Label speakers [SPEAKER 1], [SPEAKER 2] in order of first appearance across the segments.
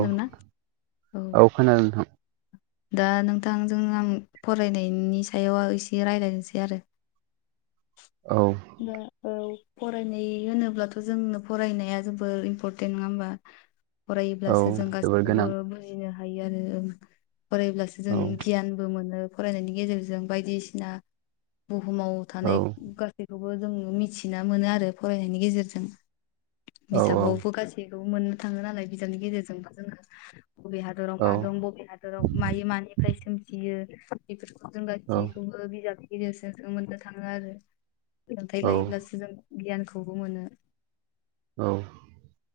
[SPEAKER 1] औ औ खोनादों नोंथां।
[SPEAKER 2] दा नोंथांजों आं फरायनायनि सायाव एसे रायज्लायनोसै आरो।
[SPEAKER 1] [unintelligible] औ
[SPEAKER 2] न औ। फरायनाय होनोब्लाथ' जोंनो फरायनाया जोबोर इम्परटेन्ट नङा होमबा फराय
[SPEAKER 1] औ
[SPEAKER 2] जों
[SPEAKER 1] जोबोर
[SPEAKER 2] गसैखौबो
[SPEAKER 1] गोनां
[SPEAKER 2] बुजिनो हायो आरो फरायब्लासो जों
[SPEAKER 1] औ
[SPEAKER 2] गियानबो मोनो। फरायनायनि गेजेरजों बायदिसिना बुहुमाव
[SPEAKER 1] औ
[SPEAKER 2] थानाय गासैखौ जों मिथिना मोनो आरो फरायनायनि गेजेरजों
[SPEAKER 1] औ
[SPEAKER 2] बिजाबावबो गासै मोननो थाङो नालाय बिजाबनि गेजेरजोंबो जोङो। बबे हादराव
[SPEAKER 1] औ
[SPEAKER 2] मा दं बबे हादराव मायो मानिफ्राय सोमजियो बेफोरखौ। जों
[SPEAKER 1] औ
[SPEAKER 2] गसैखौबो बिजाबनि गेजेरजों सो मोन्नो थाङो आरो
[SPEAKER 1] औ
[SPEAKER 2] सोलोंथायाइ लायोब्लासो जों गियानखौबो मोनो।
[SPEAKER 1] औ।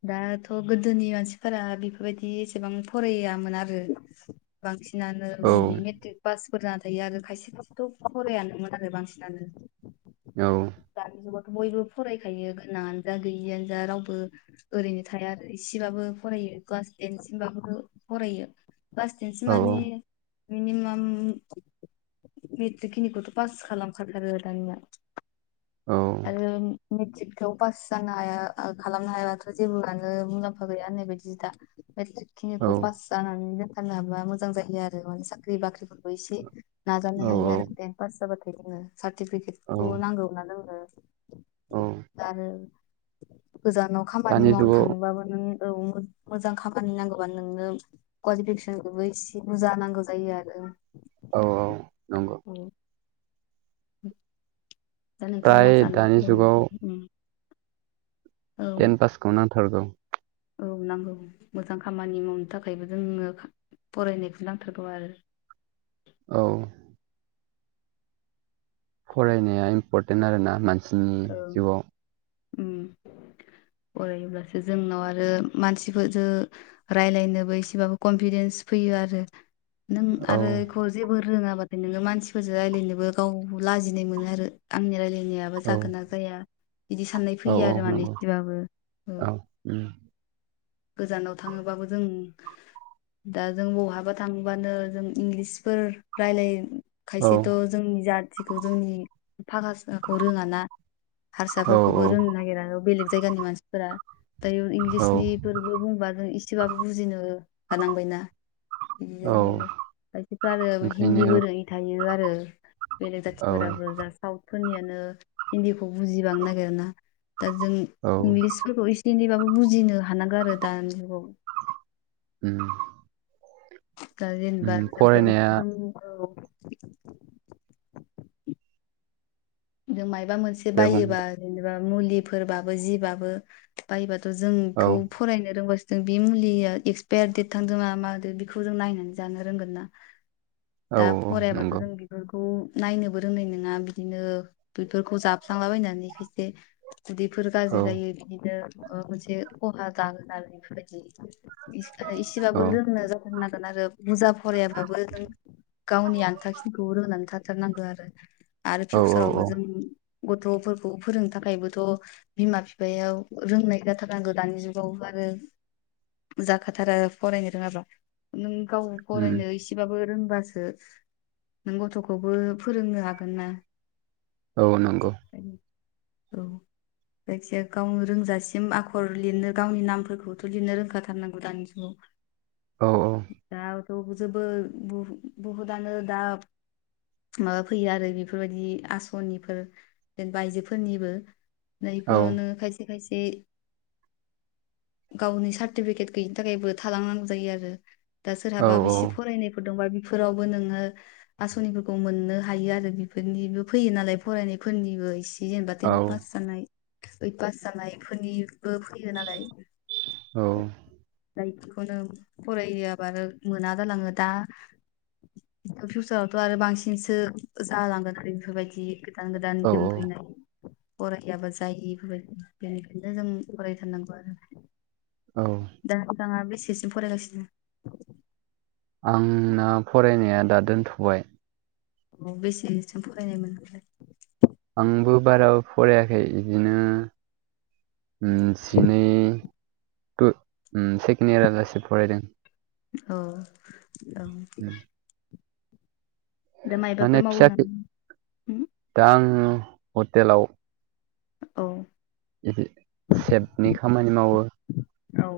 [SPEAKER 2] दाथ' गोदोनि मानसिफोरा बेफोरबायदि एसेबां फरायामोन आरो बांसिन मानो बांसिनानो बिदि मेट्रिक पासफोर जाना थायो आरो खायसे खायसेथ' फरायानोमोन आरो बांसिनानो।
[SPEAKER 1] औ।
[SPEAKER 2] दानि जुगावथ' बयबो फरायखायो गोनाङानो जा गैयियानो जा रावबो ओरैनो थाया आरो इसेबाबो फरायो। क्लास टेनसिमबाबो फरायो क्लास टेनसिम माने मिनिमाम मेट्रिक खिनिखौथ' पास खालामखाथारो दानिया आरो मेट्रिकगाव पास जानो हाया खालामनो हायाबाथ' जेबोआानो मुलाम्फा गैया होननाय बायदिसो दा। मेट्रिक खिनिखौ पास जानानै दोनथारनो हाबा मोजां जायो आरो माने साख्रि बाख्रिफोरबो एसे नाजानो हायो
[SPEAKER 1] औ औ
[SPEAKER 2] आरो टेन पास जाबाथाय जोंङनो सार्टिफिकेटखौ
[SPEAKER 1] औ
[SPEAKER 2] नांगौ ना जोंनो
[SPEAKER 1] औ
[SPEAKER 2] आरो गोजानाव खामानि
[SPEAKER 1] दानि
[SPEAKER 2] मावनो
[SPEAKER 1] जुगाव
[SPEAKER 2] थांनोबाबो नों औ मोमोजां खामानि नांगौबा नोंनो कुवालिफिकेसनखौबो इसे बुरजा नांगौ जायो आरो।
[SPEAKER 1] औ औ नंगौ।
[SPEAKER 2] औ दा नोंथाङा
[SPEAKER 1] फ्राय
[SPEAKER 2] मा सानो
[SPEAKER 1] दानि जुगाव
[SPEAKER 2] ओरैनो उम। औ
[SPEAKER 1] टेन पासखौ नांथारगौ।
[SPEAKER 2] औ नांगौ मोजां खामानि मावनो थाखायबो जोंनो फरायनायखौ नांथारगौ आरो।
[SPEAKER 1] औ। फरायनाया इम्परटेन्ट आरोना मानसिनि
[SPEAKER 2] औ
[SPEAKER 1] जिउआव।
[SPEAKER 2] उम। फरायोब्लासो जोंनाव आरो मानसिफोरजों रायलायनोबो एसेबाबो कनफिदेन्स फैयो आरो नों
[SPEAKER 1] औ
[SPEAKER 2] आरो बेखौ जेबो रोङाबाथाय नोङो मानसिफोरजों राय्लायनोबो गाव लाजिनाय मोनो आरो आंनि रायलायनाया
[SPEAKER 1] औ
[SPEAKER 2] गोनां जाया बिदि साननाय
[SPEAKER 1] औ
[SPEAKER 2] फैयो
[SPEAKER 1] औ
[SPEAKER 2] आरो माने
[SPEAKER 1] नंगौ
[SPEAKER 2] इसेबाबो ओ।
[SPEAKER 1] औ उम
[SPEAKER 2] गोजानाव थाङोबाबो जों दा जों बहाबा थांबानो जों इंलिसफोर रायलाय
[SPEAKER 1] औ
[SPEAKER 2] खायसेथ' जोंनि जाथिखौ जोंनि फाखा फाखौ रोङा ना।
[SPEAKER 1] औ
[SPEAKER 2] हारसाफोरखौबो रोंनो नागिरा बेलेग जायगानि मानसिफोरा दायो
[SPEAKER 1] औ
[SPEAKER 2] इंलिसनि बेबो बुंबा जों इसेबाबो बुजिनो हानांबायना। बिदि
[SPEAKER 1] औ
[SPEAKER 2] जायो आरो खायसेफ्रा आरो हिन्दी बो
[SPEAKER 1] ओंखायनो
[SPEAKER 2] रोङि थायो आरो। बेलेग
[SPEAKER 1] औ
[SPEAKER 2] जाथिफोराबो जा साउथ फोरनियानो हिन्दीखौ बुजिबांनो नागिर ना दा जों
[SPEAKER 1] औ
[SPEAKER 2] इंलिसफोरखौ इसे इनै बेबाबो बुजिनो हानांगोन आरो दानि जुगाव।
[SPEAKER 1] ओम।
[SPEAKER 2] दा जेनेबा [unintelligible] [inaudible] मायबा मोनसे
[SPEAKER 1] दे बुं
[SPEAKER 2] बायोबा जेनेबा मुलिफोरबाबो जिबाबो बायोबा जों
[SPEAKER 1] औ
[SPEAKER 2] बेखौ फरायनो रोंगा जों बे मुलिया एक्सपायार दडेट थांदों मादोंं बेखौ जों नायनानै जानो रोंगोन ना
[SPEAKER 1] औ
[SPEAKER 2] दा फरायाबाथ'
[SPEAKER 1] नंगौ
[SPEAKER 2] जों बेफोरखौ नायनोबो रोंनाय नङा बिदिनो बेफोरखौ जाफ्लालाबायनानै खायसे उदैफोर
[SPEAKER 1] औ
[SPEAKER 2] गाज्रि जायो बिदिनो मोनसे खहा जागोन आरो बेफोर बायदि
[SPEAKER 1] औ
[SPEAKER 2] इसेबाबो रोंनो जाथारनांगोन आरो बुरजा फरायाबाबो नों गावनि आन्थाखिनिखौ रोंनानै थाथारनांगौ आरो आरो
[SPEAKER 1] औ औ औ
[SPEAKER 2] पिसाराव गथ'फोरखौ फोरोंनो थाखायबोथ' बिमा बिफायाव रोंनाय जाथार नांगो दानि जुगाव आरो जाखाथारा फरायनो रोङाबा नों गाव
[SPEAKER 1] उम
[SPEAKER 2] फरायनो इसेबाबो रोंबासो नों गथ'खौबो फोरोंनो हागोन ना
[SPEAKER 1] औ नंगौ
[SPEAKER 2] औ जायखिया गावनो रोंजासिम आखर लिरनो गावनि नामफोरखौथ' लिरनो रोंखाथारनांगौ दानि जुगाव
[SPEAKER 1] औ औ
[SPEAKER 2] थ जोबो बु बुहुदनो दा माबा फैयो आरो बेफोरबायदि आस सनिफोर जेनेबा आयजोफोरनिबो
[SPEAKER 1] औ
[SPEAKER 2] नैफोरावनो खायसे खायसे ए गावनि सार्टिफिकेट गैयिनि थाखायबो थालांनांगौ जायो आरो दा
[SPEAKER 1] औ
[SPEAKER 2] सोरहाबाबो एसे फरायनायफोर दंबा बेफोरावबो नोङो आसनिफोरखौ मोननो हायो आरो बेफोरनिबो फैयो नालाय फरायनायफोरनिबो इसे जेनेबा
[SPEAKER 1] औ
[SPEAKER 2] टेन पास जानाय ओइट पास जानायफोरनिबो फैयो नालाय
[SPEAKER 1] औ
[SPEAKER 2] जाय बेखौनो फरआाबानो मोना जालाङो दा फिउसारावथ' आरो बांसिनसो जालांगोन आरो बेफोरबायदि गोदान गोदान
[SPEAKER 1] औ
[SPEAKER 2] नेम फैनाय फरायाबा जायो बेफोरबायदि बेनिखायनो जों फरायथारनांगौ आरो
[SPEAKER 1] औ
[SPEAKER 2] दा सिगाङा बेसेसिम फरायगासिनो
[SPEAKER 1] उम आं फरायनाया दा दोनथ'बाय
[SPEAKER 2] औ बेसेसोम फरायनायमोनओफ्राय
[SPEAKER 1] आंबो बारा फरायाखै बिदिनो जिनै सेकेणड इयारालासे फरायदों
[SPEAKER 2] औ औ दा
[SPEAKER 1] माने
[SPEAKER 2] मायबाफोर मावो
[SPEAKER 1] फिसाख
[SPEAKER 2] नामा होम
[SPEAKER 1] दा आं हटेलाव
[SPEAKER 2] औ
[SPEAKER 1] सेभनि खामानि मावो
[SPEAKER 2] औ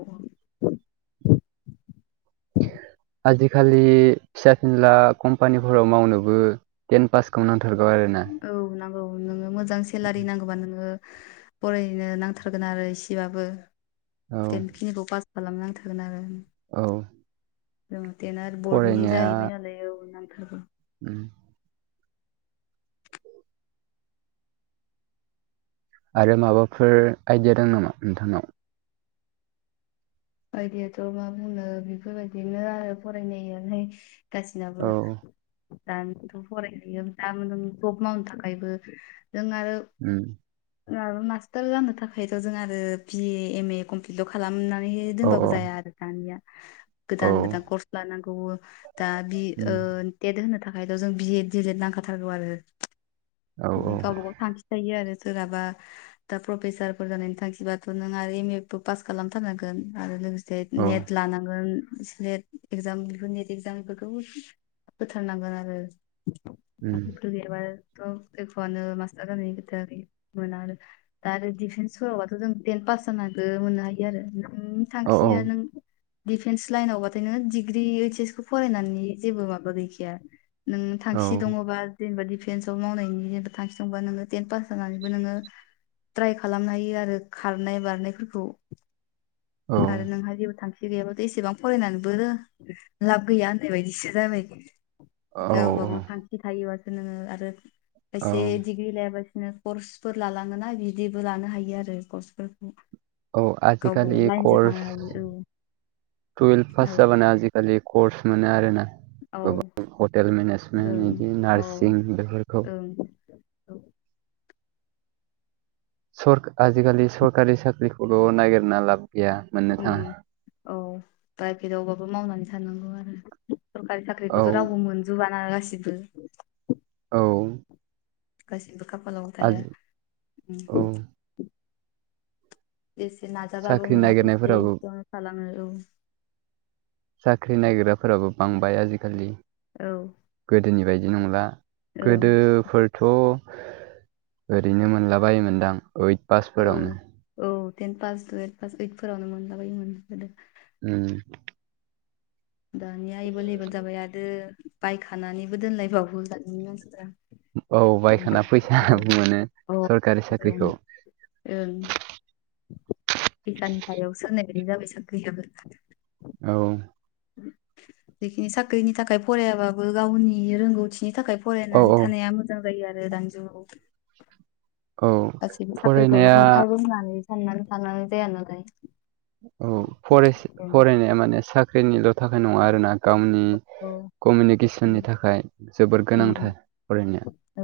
[SPEAKER 1] आजिखालि फिसा फिनला कम्पानिफोराव मावनोबो टेन पासखौ ना थारगौ आरो ना
[SPEAKER 2] औ नांगौ नोङो मोजां सेलारि नांगौबा नोङो फरायनो नांथारगोन आरो इसेबाबो
[SPEAKER 1] औ
[SPEAKER 2] टेन खिनिखौ पास खालाम नांथारगोन आरो
[SPEAKER 1] औ
[SPEAKER 2] जों टेना बर्डनि
[SPEAKER 1] फरायनाया
[SPEAKER 2] जाहैबाय नालाय औ नांथारगै
[SPEAKER 1] उम आरो माबाफोर आइडिया दों नामा नोंथांनाव?
[SPEAKER 2] आइदियाथ' मा बुंनो बेफोरबायदिनो आरो फरायनायालाय गासिनाबो
[SPEAKER 1] औ
[SPEAKER 2] दानथ' फरायहैयो दा नों जब मावनो थाखायबो जों आरो
[SPEAKER 1] उम
[SPEAKER 2] राबो मास्टार जानो थाखायथ' जों आरो बि ए एम ए कमप्लिटल खालामनानै
[SPEAKER 1] औ
[SPEAKER 2] दोनबाबो
[SPEAKER 1] औ
[SPEAKER 2] जाया आरो दानिया।
[SPEAKER 1] औ
[SPEAKER 2] गोदान गोदान कर्स लानांगौ दा बि ओ
[SPEAKER 1] उम
[SPEAKER 2] टेट होनो थाख खायथ जों B Ed D El Ed नांखाथारगौ आरो
[SPEAKER 1] औ
[SPEAKER 2] बिदि
[SPEAKER 1] औ
[SPEAKER 2] गावबा गाव थांखि थायो आरो सोरहाबा दा प्रफेसारफोर जानायनि थांखिबाथ' नों आरो एम ए बो पास खालामथारनांगोन। आरो लोगोसे
[SPEAKER 1] औ
[SPEAKER 2] नेट लानांगोन। NET exam before NET exam बेफोरखौ होथारनांगोन आरो।
[SPEAKER 1] उम
[SPEAKER 2] [unintelligible] थ' एख'आनो मास्टार जायनि खोथा मोना आरो दा आरो दिफेन्सफोरबाथ' जों थेन पा फास जानाबो मोननो हायो आरो नोंनि
[SPEAKER 1] औ औ
[SPEAKER 2] थांखियो नों दिडिफेन्स लाइनावबाथाय नोङो डिग्रि ओइस एस खौ फरायनायनि जेबो माबा गैखाया नों
[SPEAKER 1] औ
[SPEAKER 2] थांखि दङ'बा जेनेबादि फेन्स आव मावनायनि जेबो थांखि दंबा नोङो टेन पास जानानैबो नोङो ट्राइ खालामनो हायो आरो खारनाय बारनायफोरखौ आरो नोंहा जेबो थांखि बे गैयाबाथाय एसेबां फरायनानैबो लाब गैया होननाय बायदिसो जाबाय
[SPEAKER 1] औ
[SPEAKER 2] गावबा
[SPEAKER 1] औ
[SPEAKER 2] गाव थांखि थायोबासो नोङो आरो खायसे डिग्रि लायाबा बिनो कर्सफोर लालाङोना बिदिबो लानो हायो आरो कर्सफोरखौ।
[SPEAKER 1] औ
[SPEAKER 2] गावबा
[SPEAKER 1] आजिखालि
[SPEAKER 2] गाव लाइनजों थांनो
[SPEAKER 1] कर्स
[SPEAKER 2] हायो
[SPEAKER 1] टुवेल्भ
[SPEAKER 2] औ
[SPEAKER 1] पास जाबानो आजिखालि कर्स मोनो आरो ना।
[SPEAKER 2] औ
[SPEAKER 1] हटेल मेनेजमेन्ट
[SPEAKER 2] ओं
[SPEAKER 1] बिदि
[SPEAKER 2] औ
[SPEAKER 1] नार्सिं बेफोरखौ
[SPEAKER 2] ओं औ
[SPEAKER 1] सर आजिखालि सरकारि साख्रिखौल' नागिरना लाब गैया मोननो थाङा
[SPEAKER 2] उम औ प्राइभेटयावबाबो मावनानै थानांगौ आ सरकारि
[SPEAKER 1] औ
[SPEAKER 2] साख्रिखौथ' रावबो मोनजोबाना गासिबो
[SPEAKER 1] औ
[SPEAKER 2] गासैबो खाफालाव थाया
[SPEAKER 1] आजि औ
[SPEAKER 2] एसे नाजाबाबो
[SPEAKER 1] साख्रि
[SPEAKER 2] मोनाखैसै
[SPEAKER 1] नागिरनायफोराबो
[SPEAKER 2] [unintelligible] थालाङो औ
[SPEAKER 1] साख्रि नायग्राफोराबो बांबाय आजिखालि
[SPEAKER 2] औ
[SPEAKER 1] दोनि बायदि नंला
[SPEAKER 2] ओं
[SPEAKER 1] गोदोफोरथ' ओरैनो मोनलाबायोमोनदां ओइथ
[SPEAKER 2] औ
[SPEAKER 1] पासफोरावनो
[SPEAKER 2] औ टेन पास टुवेल्भ पास ओइथफोरावनो मोनलाबायोमोन गोदो
[SPEAKER 1] उम
[SPEAKER 2] दानिया एभेलेबेल जाबाय आदो बायखानानैबो दोनलायबावो दानि मानसिफ्रा।
[SPEAKER 1] औ बायखाना
[SPEAKER 2] मोननो थाङा
[SPEAKER 1] फैसा
[SPEAKER 2] आरो
[SPEAKER 1] मोनो
[SPEAKER 2] अ ओं
[SPEAKER 1] सरखारि साख्रिखौ
[SPEAKER 2] ओं फैसानि सायावसो होन्नाय बायदि जाबाय साख्रियाबो
[SPEAKER 1] औ
[SPEAKER 2] जिखिनि साख्रिनि थाखाय फरायाबाबो गावनि रोंगौथि बिनि थाखाय
[SPEAKER 1] औ औ
[SPEAKER 2] फरायनानै थानाया मोजां जायो आरो दानि जुगाव
[SPEAKER 1] औ
[SPEAKER 2] गासैबो साख्रिखौल'
[SPEAKER 1] फरायनाया
[SPEAKER 2] मोनखागोन होननानै साननानै थानानै जाया नालाय।
[SPEAKER 1] औ फरायस
[SPEAKER 2] औ
[SPEAKER 1] फरायनाया माने साख्रिनिल' थाखाय नङा आरो ना गावनि
[SPEAKER 2] औ
[SPEAKER 1] कमिउनिकेसननि
[SPEAKER 2] उम
[SPEAKER 1] थाखाय जोबोद
[SPEAKER 2] उम
[SPEAKER 1] गोनांथार फरायनाया।
[SPEAKER 2] औ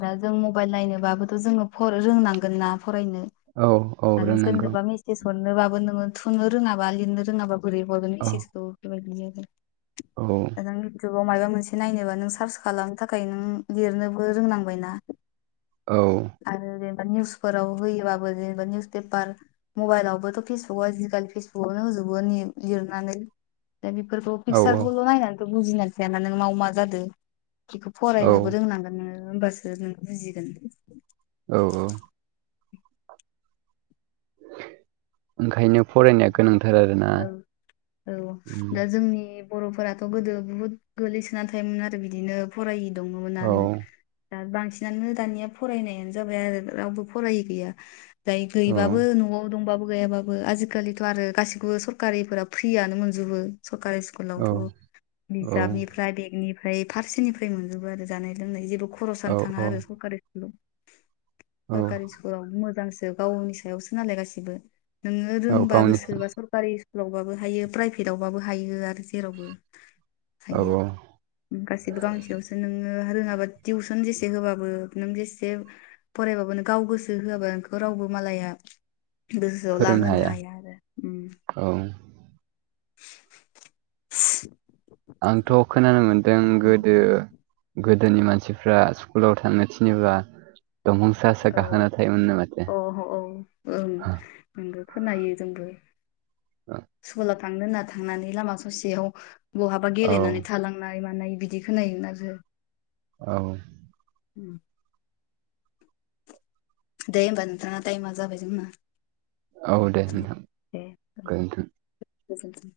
[SPEAKER 2] दा जों मबाइल नायनोबाबोथ' जोङो फ रोंनांगोन ना फरायनो
[SPEAKER 1] औ औ
[SPEAKER 2] ना
[SPEAKER 1] रोंनांगौ
[SPEAKER 2] सोरनोबा मिसेस हरनोबाबो नोङो थुनो रोङाबा लिरनो रोङाबा बोरै हरगोन
[SPEAKER 1] औ
[SPEAKER 2] मेसेसखौ बेबायदि जागोन।
[SPEAKER 1] औ
[SPEAKER 2] नों इउटुबाव मायबा मोनसे नायनोबा नों सार्च खालामनो थाखाय नों लिरनोबो रोंनां बाय ना
[SPEAKER 1] औ
[SPEAKER 2] आरो निउसफोराव होयोबाबो जेनेबा निउस पेपार मबाइलावबोथ' पेसबुकआव आजिखालि पेसबुकआवनो होजु बो नि लिरनानै। दा बेफोरखौ
[SPEAKER 1] औ
[SPEAKER 2] पिकसारखौल' नायनानैथ' बुजिनानै थायाना नों माव मा जादों बेखौ
[SPEAKER 1] औ
[SPEAKER 2] फरायनोबो रोंनांगोन नों होनबासो नों बुजिगोन।
[SPEAKER 1] औ औ। ओंखायनो फरायनाया गोनां।
[SPEAKER 2] औ औ
[SPEAKER 1] उम,
[SPEAKER 2] दा जोंनि बर'फोराथ' गोदो बहुत गोलैसोनानै थायोमोन आरो बिदिनो फरायि दङमोन
[SPEAKER 1] औ
[SPEAKER 2] ना बांसिनानो दानिया फरायनायानो जाबाय आरो रावबो फरायै गैया। जाय
[SPEAKER 1] औ
[SPEAKER 2] गैबाबो न'आव दंबाबो गैयाबाबो आजिखालिथ' आरो गासिबो सरकारिफोरा फ्रियानो मोनजोबो। सरकारि
[SPEAKER 1] औ
[SPEAKER 2] स्कुलावथ' बिजाबनिफ्राय बेग निफ्राय फारसेनिफ्राय मोनजोबो आरो जानाय लोंनाय जेबो
[SPEAKER 1] औ
[SPEAKER 2] खरसआनो थाङा आरो सरकारि स्कुलाव।
[SPEAKER 1] औ
[SPEAKER 2] सरकारि स्कुलाव मोजांसो गावनि सायावसो नालाय गासिबो। नोङो
[SPEAKER 1] औ
[SPEAKER 2] रोंबा
[SPEAKER 1] गावनि
[SPEAKER 2] गोसोबा सर स्कुलावबाबो हायो प्राइभेटावबाबो हायो आरो जेरावबो
[SPEAKER 1] औ
[SPEAKER 2] हायो
[SPEAKER 1] औ
[SPEAKER 2] गासैबो गांसेयावसो नों रोङाबा टिउसन जेसे होबाबो नों जेसे फरायबाबो नों गाव गोसो होआबा नोंखौ रावबो मालाया गोसोआव लाहोनो हाया आरो उम।
[SPEAKER 1] औ।
[SPEAKER 2] [inaudible]
[SPEAKER 1] आंथ' खोनानो मोनदों गोदो गोदोनि मानसिफ्रा स्कुलाव थांनो थिनोबा दंफां सा सा
[SPEAKER 2] औ
[SPEAKER 1] गाखोना थायोमोन नो माथो ‍?
[SPEAKER 2] अ औ ओं नोंगो खोनायो जोंबो स्कुलाव थांनो होनना थांनानै लामा ससेयाव बहाबा
[SPEAKER 1] औ
[SPEAKER 2] गेलेनानै थालांनाय मानाय बिदि खोनायोमोन आरो।
[SPEAKER 1] औ
[SPEAKER 2] [inaudible] दे होनबा नोंथां टाइमआ जाबाय जोंना।
[SPEAKER 1] औ दे नोंथां
[SPEAKER 2] दे
[SPEAKER 1] गोजोन्थों।
[SPEAKER 2] गोजोनथों।